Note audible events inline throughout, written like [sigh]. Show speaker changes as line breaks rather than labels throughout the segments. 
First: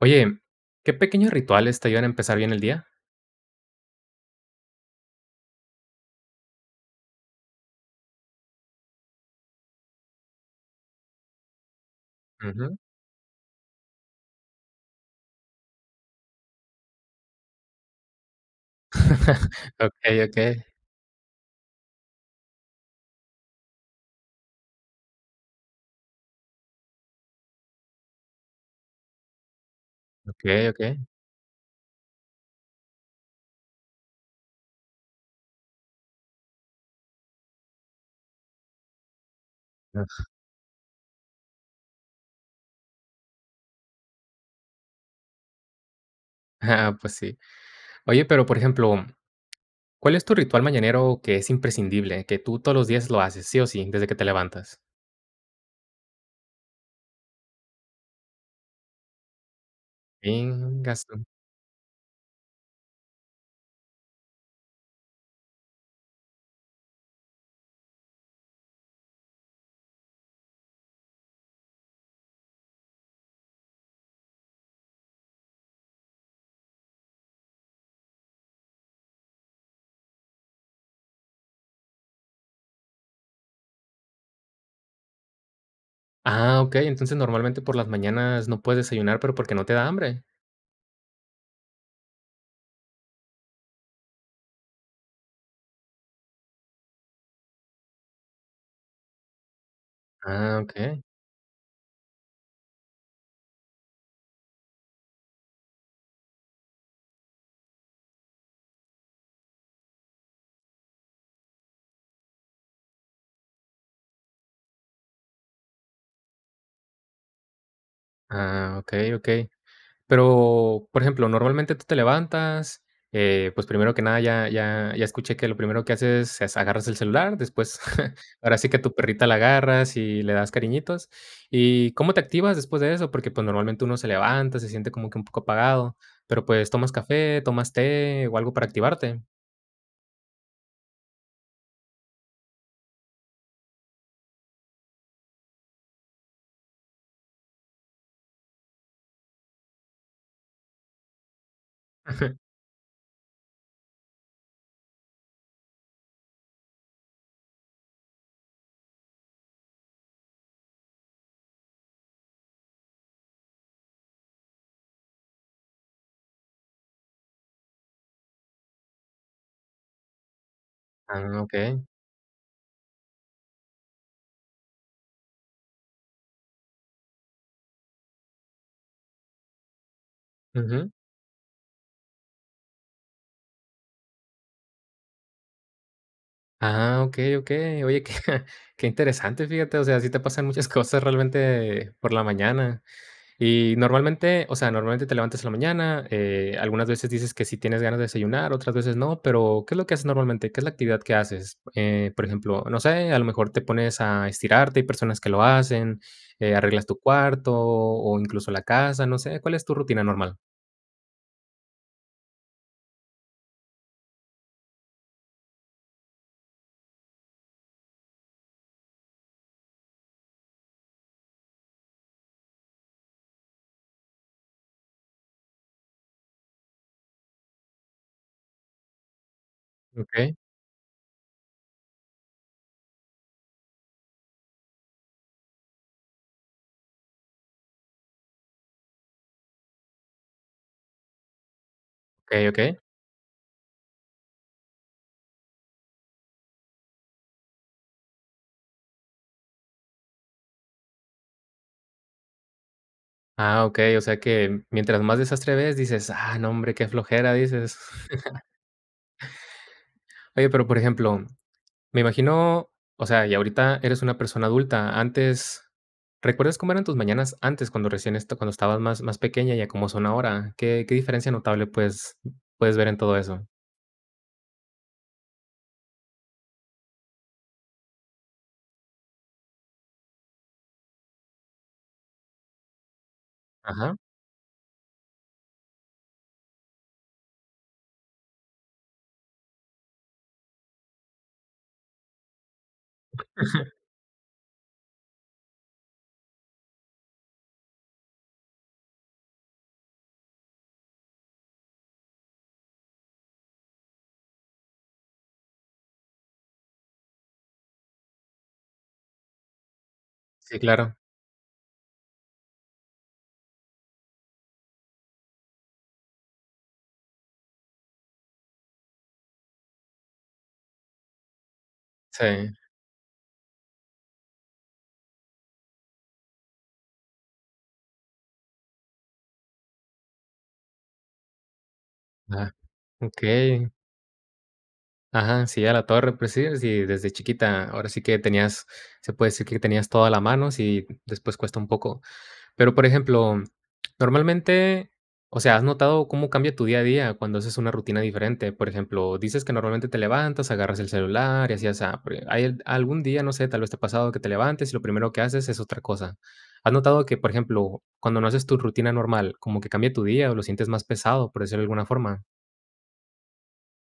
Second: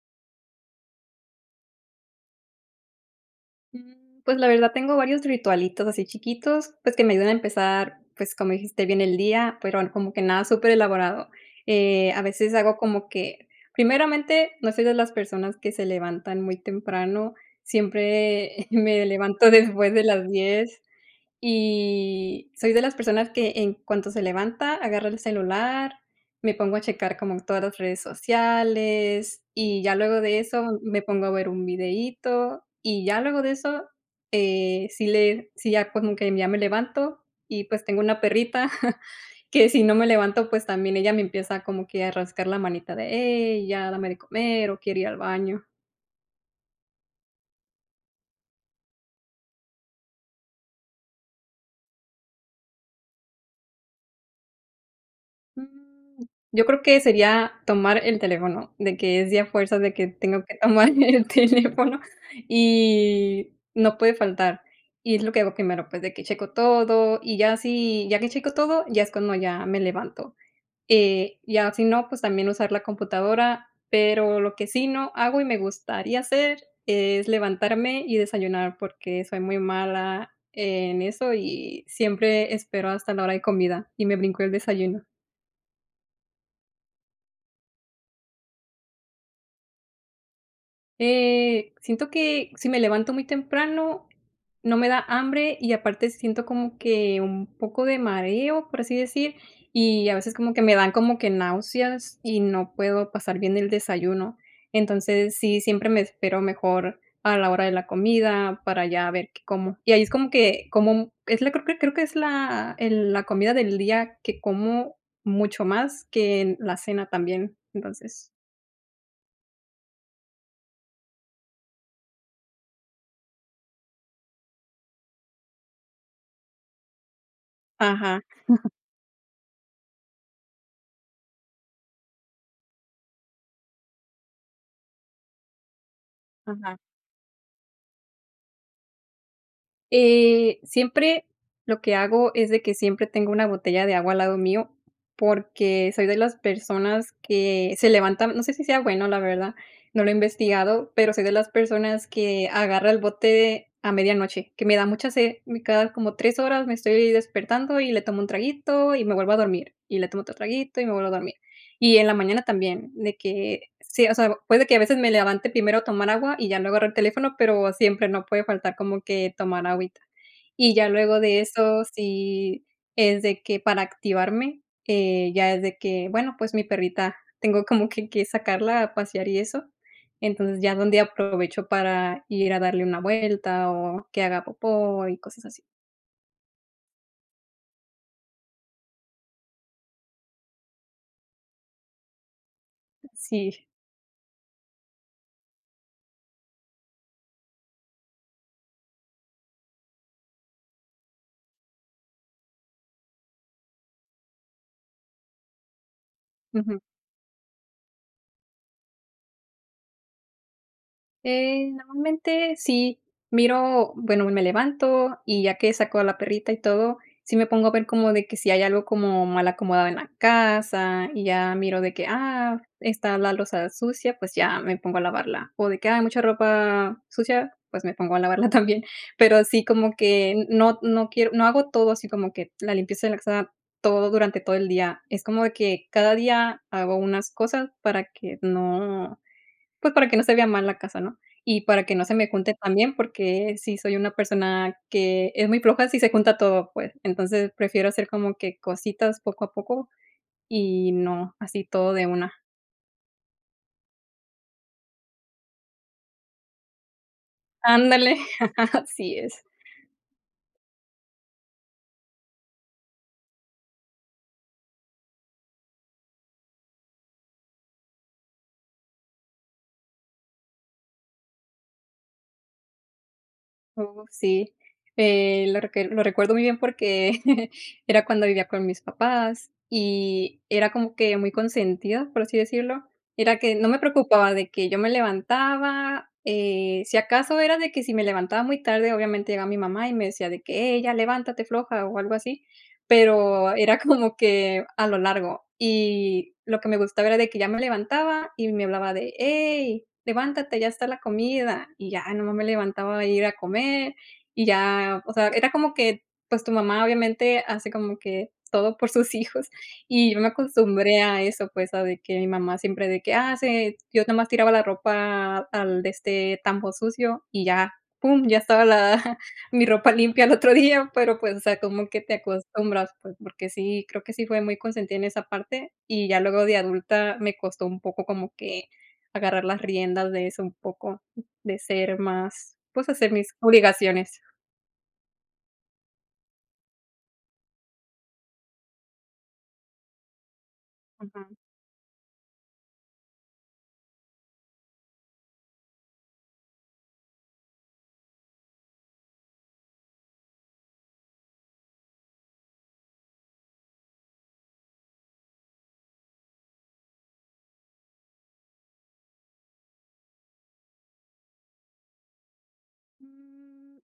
Oye, ¿qué pequeños rituales te ayudan a empezar bien el día?
Pues, la verdad tengo varios ritualitos así chiquitos, pues, que me ayudan a empezar, pues, como dijiste, bien el día, pero como que nada superelaborado. A veces hago
Ujú.
como que primeramente, no soy de las personas que se levantan muy temprano, siempre [laughs] me levanto
[laughs]
después de
Okey,
las
okey,
10. Y soy de las personas que en cuanto se levanta, agarra el celular, me pongo a checar como todas las redes sociales y ya luego de
okey,
eso
okey.
me pongo a ver un videíto y ya luego de eso, sí le sí ya como que ya me levanto. Y pues tengo una perrita [laughs] que si no me levanto, pues también ella me empieza como que a rascar la manita de: "Hey, ya dame de comer", o quiere ir al baño.
Ajá, pues sí. Oye, pero, por ejemplo, ¿cuál es tu ritual mañanero que es imprescindible, que tú todos los días lo haces sí o sí, desde que te levantas?
Mm, yo creo que sería tomar el teléfono, de que es de fuerzas de que tengo que tomar [laughs]
Íngasu.
el teléfono y no puede faltar. Y es lo que hago primero, pues, de que checo todo y ya si ya que checo todo, ya es cuando ya me levanto. Ya si no, pues, también usar la computadora, pero lo que sí no hago y me gustaría hacer es levantarme y desayunar, porque soy muy mala en eso y siempre espero hasta la hora de comida y me brinco el desayuno.
Ah, okey, entonces, normalmente por las mañanas no puedes desayunar, pero ¿porque no te da hambre?
Siento que si me levanto muy temprano, no me da hambre y aparte siento como que un poco de mareo, por así decir, y a veces como
Ah,
que me dan
okey.
como que náuseas y no puedo pasar bien el desayuno. Entonces, sí, siempre me espero mejor a la hora de la comida para ya ver qué como. Y ahí es como que como es la creo que es la comida del día que como mucho más que en la cena también. Entonces
Ah, okey, okey. Pero, por ejemplo, normalmente tú te levantas, pues, primero que nada, ya escuché que lo primero que haces es agarras el celular, después, [laughs]
ajá,
ahora sí que tu perrita la agarras y le das cariñitos. ¿Y cómo te activas después de eso? Porque, pues, normalmente uno se levanta, se siente como que un poco apagado, pero, pues,
ajá.
¿tomas café, tomas té o algo para activarte?
Siempre lo que hago es de que siempre tengo una botella de agua al lado mío, porque soy de las personas que se levantan, no sé si sea bueno, la verdad, no lo he investigado, pero soy de las personas que
[laughs]
agarra el bote a medianoche, que me da mucha sed, y cada como 3 horas me estoy despertando y le tomo un traguito y me vuelvo a dormir, y le tomo otro traguito y me vuelvo a dormir. Y en la mañana también, de que sí, o sea, puede que a veces me levante primero a tomar agua y ya luego agarrar el teléfono, pero siempre no puede faltar como que tomar agüita. Y ya luego de
Ah, okey.
eso, sí es de que para activarme, ya es de que, bueno, pues mi perrita tengo como que sacarla a pasear y eso. Entonces, ya
Ujú.
donde aprovecho para ir a darle una vuelta o que haga popó y cosas así.
Ah, okey, okey. Oye, qué [laughs] qué interesante, fíjate, o sea, sí te pasan muchas cosas realmente por la mañana.
Sí.
Y normalmente, o sea, normalmente te levantas en la mañana, algunas veces dices que si tienes ganas de desayunar, otras veces no, pero ¿qué es lo que haces normalmente? ¿Qué es la actividad que haces? Por ejemplo, no sé, a lo mejor te pones a estirarte, hay personas que lo hacen, arreglas tu cuarto o incluso la casa, no sé, ¿cuál es tu rutina normal?
Normalmente sí miro, bueno, me levanto y ya que saco a la perrita y todo, sí me pongo a ver como de que si hay algo como mal acomodado en la casa y ya miro de que, ah, está la loza sucia, pues ya me pongo a lavarla. O de que ah, hay mucha ropa sucia, pues me pongo a lavarla [laughs] también. Pero así como
Okey,
que no, no quiero, no hago todo así como que la limpieza de la casa todo durante todo el día. Es como de que cada día hago unas cosas para que no pues, para que no se vea mal la casa, ¿no? Y para que no se me
okey,
junte
okey.
también, porque sí soy una persona que es muy floja si se junta todo, pues. Entonces, prefiero hacer como que cositas poco a poco y no así todo de una.
Ah, okey, o sea que mientras más desastre ves, dices: "Ah, no, hombre, qué flojera", dices.
Ándale,
[laughs]
[laughs] así es.
Oye, pero, por ejemplo, me imagino, o sea, y ahorita eres una persona adulta. Antes, ¿recuerdas cómo eran tus mañanas antes cuando recién est cuando estabas más pequeña y a cómo son ahora? ¿Qué diferencia notable puedes ver en todo eso?
Sí, lo recuerdo muy bien porque [laughs] era cuando vivía con mis papás y era como que muy consentida, por así decirlo. Era que no me
Ajá.
preocupaba de que yo me levantaba, si acaso era de que si me levantaba muy tarde, obviamente llegaba mi mamá y me decía de que: ella levántate floja", o algo así pero era
[laughs]
como que a lo largo. Y lo que me gustaba era de que ya me levantaba y me hablaba de: "Hey, levántate, ya está la comida", y ya nomás me levantaba a ir a comer, y ya, o sea, era como que, pues, tu mamá obviamente hace como que todo por sus [laughs] hijos, y yo me
Sí, claro.
acostumbré a eso, pues, a de que mi mamá siempre de que: "Ah, se", yo nomás tiraba la ropa al, de este, tambo sucio y ya, pum, ya estaba la mi ropa limpia al otro día, pero, pues, o sea, como que te
Sí.
acostumbras, pues, porque sí, creo que sí fue muy consentida en esa parte, y ya luego de adulta me costó un poco como que agarrar las riendas de eso un poco, de ser
Ajá.
más, pues, hacer mis
Okey.
obligaciones.
Ajá, sí, a la torre, pues sí, sí, desde chiquita, ahora sí que tenías, se puede decir que tenías toda la mano, sí,
Ujú.
después cuesta un poco. Pero, por ejemplo, normalmente, o sea, ¿has notado cómo cambia tu día a día cuando haces una rutina diferente? Por ejemplo, dices que normalmente te levantas, agarras el celular y así, asá, pero hay algún día, no sé, tal vez te ha pasado que te levantes y lo primero que haces es otra cosa. ¿Has notado que, por ejemplo, cuando no haces tu rutina normal, como que cambia tu día o lo sientes más pesado, por decirlo de alguna forma?
Mm.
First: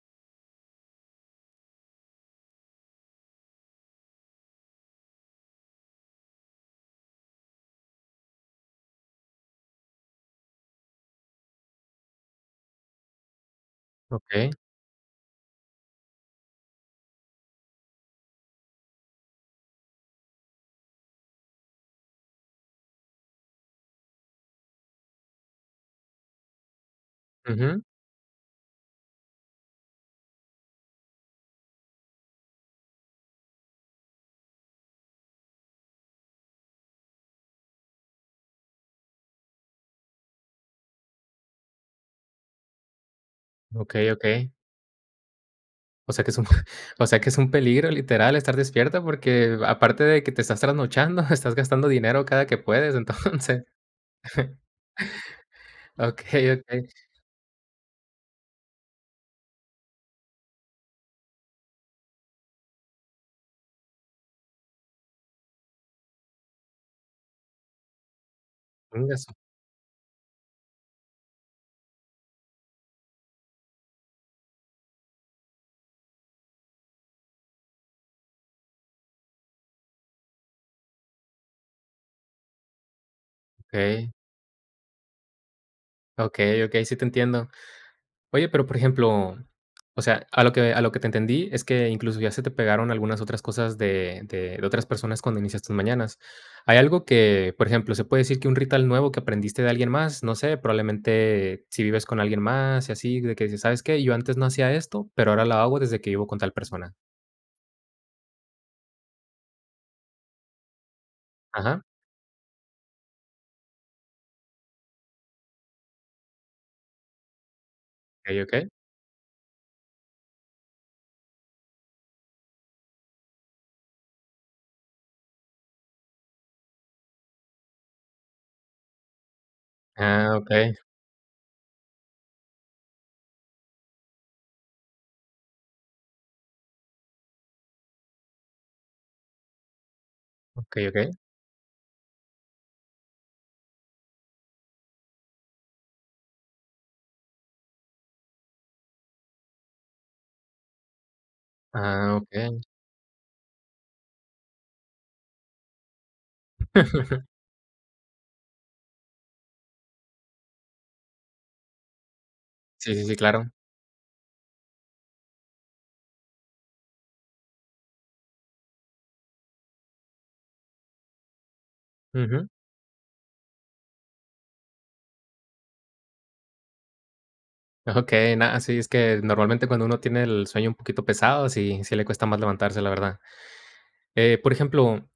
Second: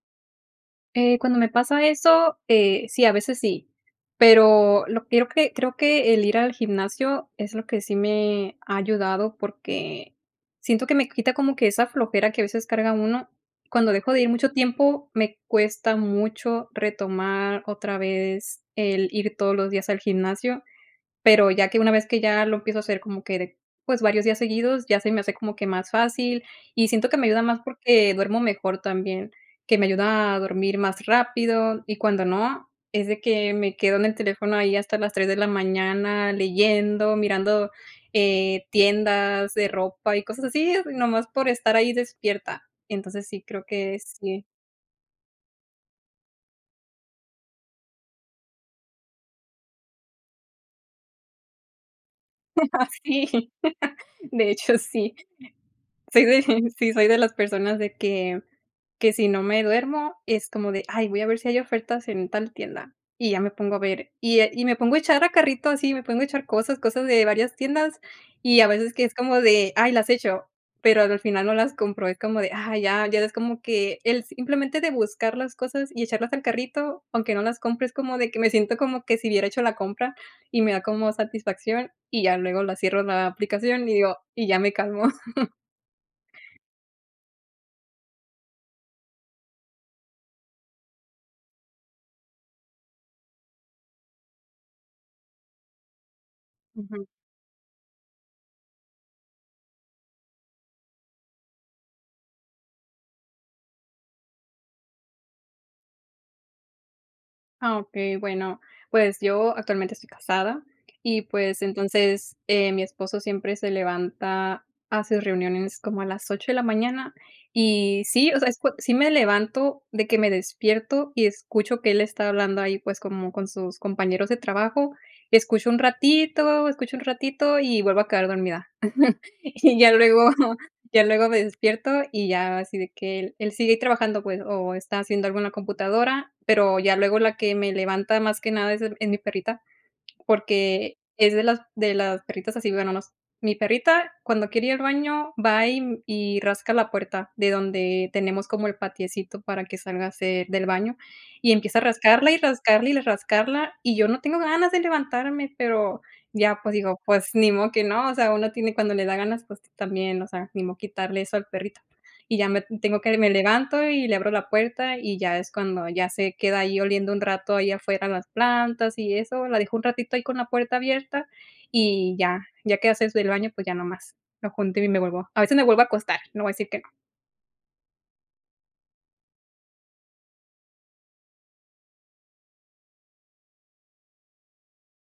Cuando me pasa eso, sí, a veces sí, pero lo creo que el ir al gimnasio es lo que sí me ha ayudado, porque siento que me quita como que esa flojera que a veces carga uno. Cuando dejo de ir mucho
Ok,
tiempo, me cuesta mucho retomar otra vez el ir todos los días al gimnasio. Pero ya que una vez que ya lo empiezo a hacer como que de, pues, varios días seguidos, ya se me hace como que más fácil, y siento que me ayuda más
ujú,
porque duermo mejor también, que me ayuda a dormir más rápido, y cuando no, es de que me quedo en el teléfono ahí hasta las 3 de la mañana leyendo, mirando, tiendas de ropa y cosas así, nomás por estar ahí despierta. Entonces sí, creo
ok,
que
ok.
sí. [laughs]
O sea que es un, [laughs] o sea que es un peligro literal estar despierta porque aparte de que te estás trasnochando, [laughs] estás gastando dinero cada que
Ah,
puedes, [laughs]
sí,
entonces.
de hecho sí. Soy de
Okey,
[laughs]
okey.
sí, soy de las personas de que si no me duermo es como de: "Ay, voy a ver si hay ofertas en tal tienda", y ya me pongo a ver, y me pongo a echar a carrito así, me pongo a echar cosas, cosas de varias tiendas, y a veces que es
Ingasu.
como de: "Ay, las echo", pero al final no las compro, es como de: "Ah, ya", ya es como que el simplemente de buscar las cosas y echarlas al carrito, aunque no las compre, es como de que me siento como que si hubiera hecho la compra y me da como satisfacción, y ya luego la cierro la aplicación y
Okey,
digo y ya me calmo.
okey, okey, sí te entiendo. Oye, pero, por ejemplo, o sea, a lo que te entendí es que incluso ya se te pegaron algunas otras cosas de otras personas cuando inicias tus mañanas. ¿Hay algo
[laughs]
que, por ejemplo, se puede decir que un ritual nuevo que aprendiste de alguien más? No sé, probablemente si vives con alguien más y así, de que dices: "¿Sabes qué? Yo antes no hacía esto, pero ahora lo hago desde que vivo con tal persona".
Ah, okey, bueno, pues yo actualmente estoy casada y, pues,
Ajá,
entonces, mi esposo siempre se levanta a sus reuniones como a las 8 de la mañana y sí, o
okey,
sea, es
okey.
cua sí me levanto de que me despierto y escucho que él está hablando ahí, pues, como con sus compañeros de trabajo, escucho un ratito y vuelvo a quedar dormida. [laughs] Y ya luego
Ah, okey,
me despierto y ya así de que él sigue trabajando, pues, o está haciendo algo en la computadora, pero ya luego la que me levanta más que nada es mi perrita.
okey,
Porque
okey.
es de las perritas así, bueno, nos mi perrita cuando quiere ir al baño va y rasca la puerta de donde tenemos como el patiecito para que salga a hacer del baño, y empieza a
Ah,
rascarla, y
okey.
rascarla, y rascarla, y yo no tengo ganas de levantarme, pero ya, pues digo,
[laughs]
pues ni modo que no, o sea, uno tiene cuando le da ganas, pues también, o sea, ni modo quitarle eso al perrito. Y ya me
Sí,
tengo
sí,
que
sí,
me
claro.
levanto y le abro la puerta, y ya es cuando ya se queda ahí oliendo un rato ahí afuera las plantas y eso, la dejo un ratito ahí con la puerta abierta y ya,
Ujú.
ya que haces del baño, pues ya nomás lo junto y me vuelvo a veces me vuelvo a acostar, no voy a decir que
Okey, nada. Sí, es que normalmente cuando uno tiene el sueño un poquito pesado, sí le cuesta más levantarse, la verdad. Por ejemplo,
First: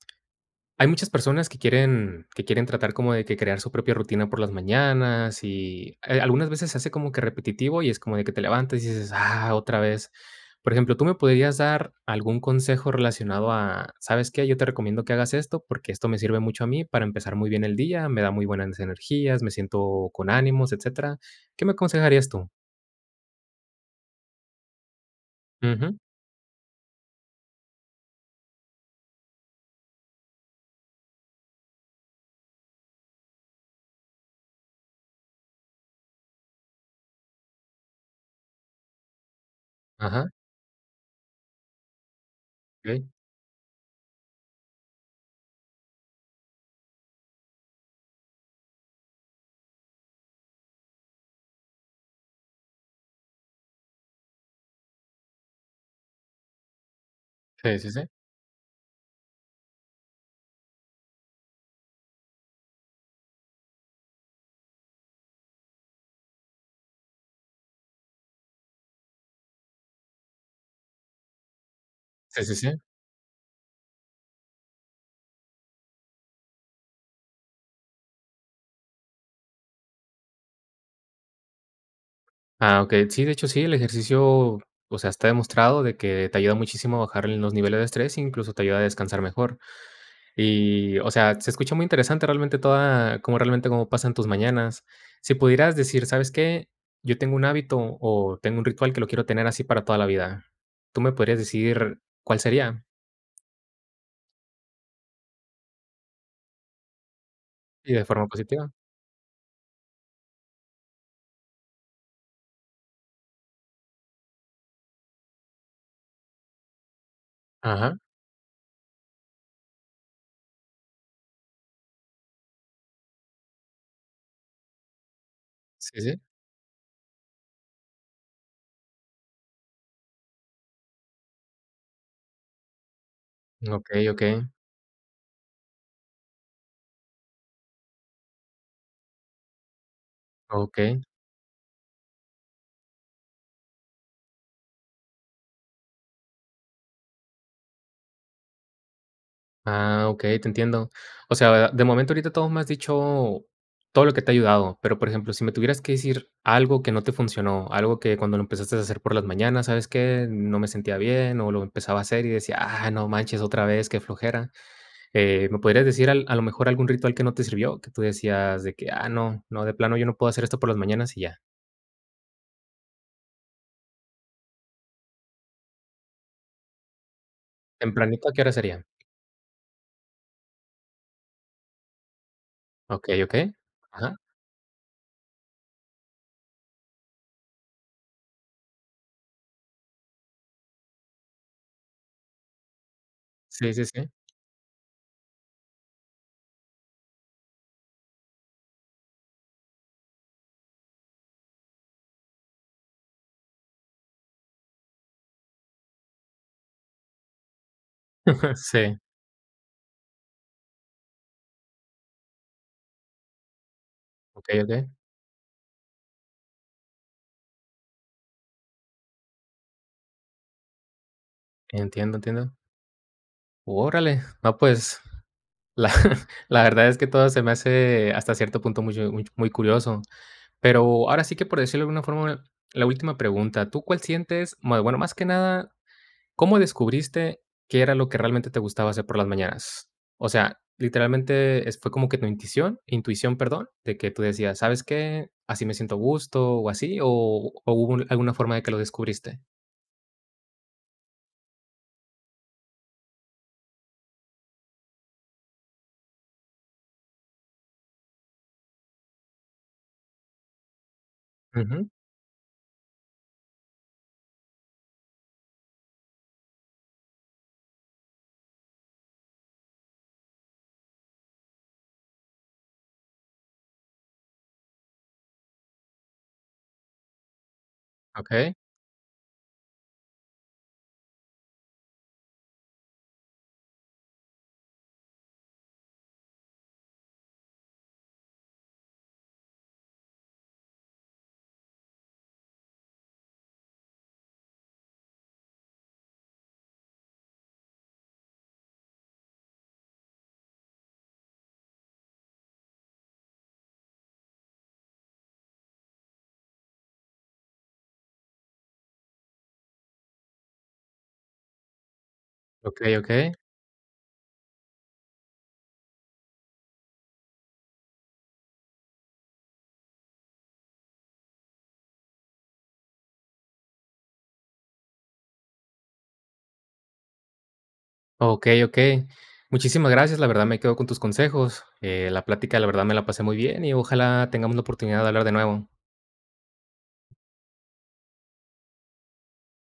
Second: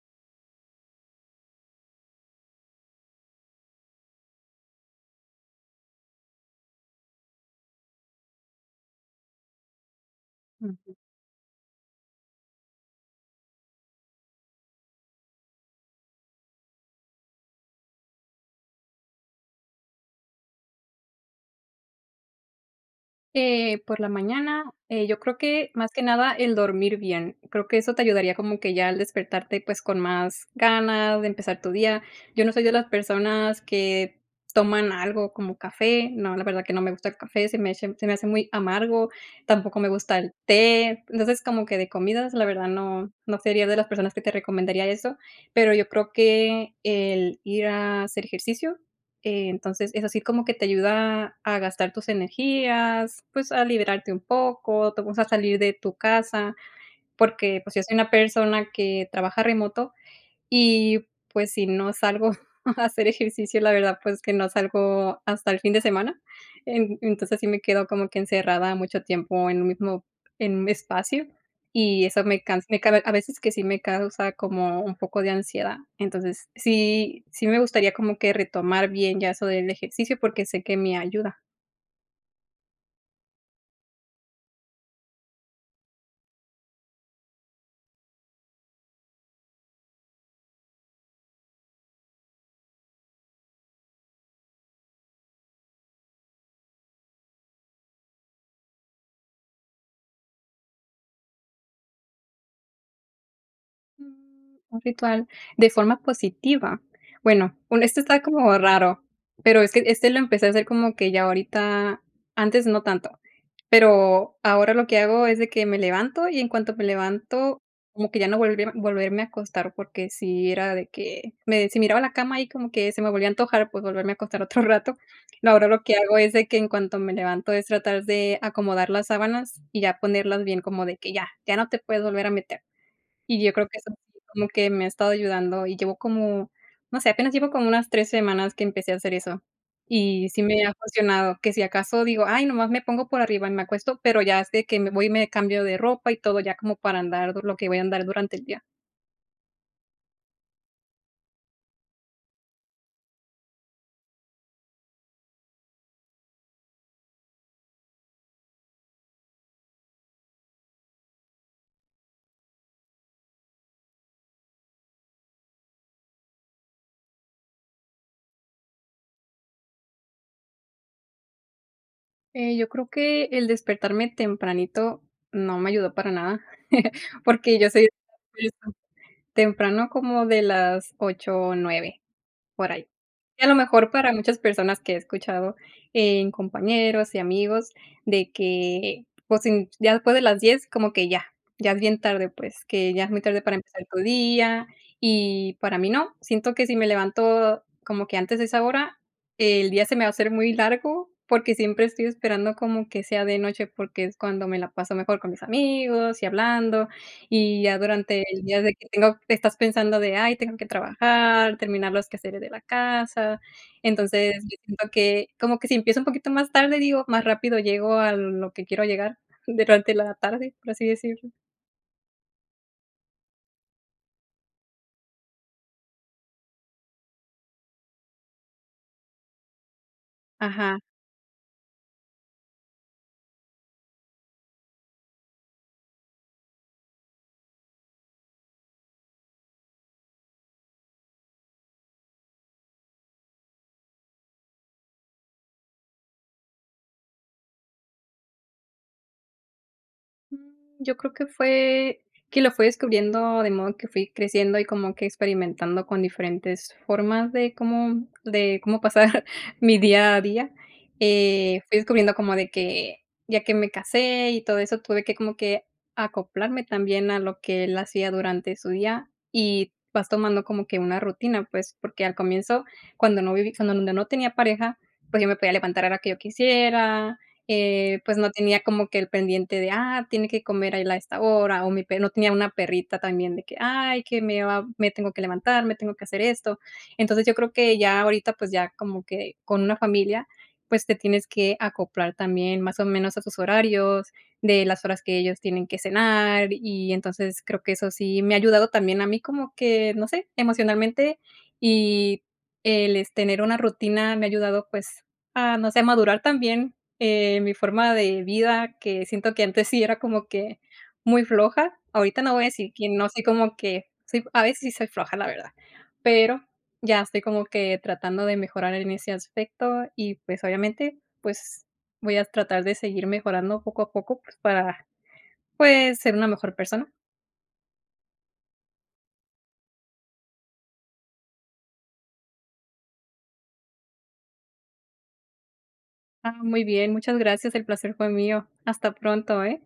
hay muchas personas que quieren tratar como de que crear su propia rutina por las mañanas y, algunas veces se hace como que repetitivo y es como de que te levantas y dices: "Ah, otra vez". Por
no.
ejemplo, ¿tú me podrías dar algún consejo relacionado a: "¿Sabes qué? Yo te recomiendo que hagas esto, porque esto me sirve mucho a mí para empezar muy bien el día, me da muy buenas energías, me siento con ánimos", etcétera? ¿Qué me aconsejarías tú?
Por la mañana, yo creo que más
Ujú,
que nada el dormir bien. Creo que eso te ayudaría como que ya al despertarte, pues, con más ganas de empezar tu día. Yo no soy de las personas que toman algo como café. No, la verdad que no me gusta el café, se me hace muy amargo. Tampoco me gusta
ajá.
el té. Entonces, como que de comidas, la verdad
Okey.
no sería de las personas que te recomendaría eso, pero yo creo que el ir a hacer ejercicio entonces, es así como que te ayuda a gastar tus energías, pues, a liberarte un poco, te vas a salir de tu casa, porque, pues,
Sí,
yo
sí,
soy
sí.
una persona que trabaja remoto, y, pues, si no salgo [laughs] a hacer ejercicio, la verdad, pues, que no salgo hasta el fin de semana. En entonces, sí me quedo como que encerrada mucho tiempo en un mismo en un espacio, y eso me
Sí, sí,
cansa
sí.
me ca a veces que sí me causa como un poco de ansiedad. Entonces, sí me gustaría como que retomar bien ya eso del ejercicio, porque sé que me ayuda.
Ah, okey. Sí, de hecho, sí, el ejercicio, o sea, está demostrado de que te ayuda muchísimo a bajar los niveles de estrés, incluso te ayuda a descansar mejor. Y, o sea, se escucha muy interesante realmente toda cómo realmente cómo pasan tus mañanas. Si pudieras decir: "¿Sabes qué? Yo tengo un hábito o tengo un ritual que lo quiero tener así para toda la vida", ¿tú me podrías decir cuál sería?
Un ritual de forma positiva. Bueno, un
Y
este
de
está
forma
como
positiva.
raro, pero es que este lo empecé a hacer como que ya ahorita, antes no tanto, pero ahora lo que hago es de que me levanto y en cuanto me levanto,
Ajá.
como que ya no volverme a acostar, porque si era de que me si miraba la cama y como que se me volvía a antojar, pues volverme a acostar otro [laughs] rato. No, ahora lo que
Sí,
hago
sí.
es de que en cuanto me levanto es tratar de acomodar las sábanas y ya ponerlas bien como de que ya, ya no te puedes volver a meter. Y yo creo que eso
Okey,
sí
okey,
como que me ha estado ayudando, y llevo como, no sé, apenas llevo como unas 3 semanas que empecé a hacer eso, y sí me ha
okey.
funcionado, que si acaso digo: "Ay, nomás me pongo por arriba y me acuesto", pero ya es de que me voy y me cambio de ropa y todo, ya como para andar du lo que voy a andar durante el día.
Ah, okey, te entiendo. O sea, de momento ahorita todo me has dicho, todo lo que te ha ayudado, pero, por ejemplo, si me tuvieras que decir algo que no te funcionó, algo que cuando lo empezaste a hacer por las mañanas, ¿sabes qué? No me sentía bien, o lo empezaba a hacer y decía: "Ah, no manches, otra vez, qué flojera". ¿Me podrías decir al a lo mejor algún ritual que no te sirvió? Que tú decías de que: "Ah, no, no, de plano yo no puedo hacer esto por las mañanas", y ya.
Yo creo que el despertarme tempranito no me ayudó para nada, [laughs] porque yo soy
¿Tempranito a qué hora sería?
temprano como de las 8 o 9. Por ahí.
Okey,
Y a lo
okey.
mejor para
Ajá.
muchas personas que he escuchado en compañeros y amigos de que, pues, en ya después de las 10 como que ya, ya es bien tarde, pues, que ya es muy tarde para
Sí,
empezar
sí,
tu
sí.
día, y para mí no, siento que si me levanto como que antes de esa hora, el día se me va a hacer muy largo, porque siempre estoy esperando como que sea de noche, porque es cuando me la paso mejor con mis amigos y hablando, y ya durante el
[laughs]
día de que
Sí.
tengo estás pensando de: "Ay, tengo que trabajar, terminar los quehaceres de la casa". Entonces, yo
Okey, okey.
siento que como que si empiezo un poquito más tarde, digo, más rápido llego a lo que quiero llegar [laughs] durante la tarde, por así decirlo.
Entiendo, entiendo. Órale. No, pues la [laughs] la verdad es que todo se me hace hasta cierto punto muy muy muy curioso.
Ajá.
Pero ahora sí que, por decirlo de alguna forma, la última pregunta, ¿tú cuál sientes? Bueno, más que nada, ¿cómo descubriste qué era lo que realmente te gustaba hacer por las mañanas? O sea, literalmente, es ¿fue como que tu intuición, perdón, de que tú decías: "¿Sabes qué? Así me siento a gusto", o así, o hubo alguna forma de que lo descubriste?
Mm, yo creo que fue que lo fui descubriendo de modo que fui creciendo y como que experimentando con diferentes formas de cómo pasar [laughs] mi día a día. Fui
Ujú.
descubriendo como de que ya que me casé y todo eso, tuve que como que acoplarme también a lo que él hacía durante su día y vas tomando como que una rutina, pues, porque al comienzo, cuando no tenía pareja, pues, yo me podía levantar a la hora que yo quisiera, pues, no
Okey,
tenía como que el pendiente de: "Ah, tiene que comer a esta hora", o mi pe no tenía una perrita también de que: "Ay, que me va me tengo que levantar, me tengo que hacer esto". Entonces, yo creo que ya ahorita, pues, ya como que con una familia, pues, te tienes que acoplar también más o menos a sus horarios, de las horas que ellos tienen que cenar, y entonces creo que eso sí me ha ayudado también a mí como que, no sé, emocionalmente, y es tener una rutina me ha ayudado, pues, a, no sé, madurar también. Mi forma de vida, que siento que antes sí era como que muy floja. Ahorita no voy a decir que
okey,
no soy
okey.
como que soy a veces sí soy floja, la verdad, pero ya estoy como que tratando de mejorar en ese aspecto y, pues, obviamente, pues, voy a tratar de seguir mejorando poco a poco, pues, para, pues, ser una mejor persona.
Ok, ok. Muchísimas gracias, la verdad me quedo con tus consejos. La plática, la verdad, me la pasé muy bien y ojalá tengamos la oportunidad de hablar de nuevo.
Ah, muy bien, muchas gracias, el placer fue mío. Hasta pronto, ¿eh?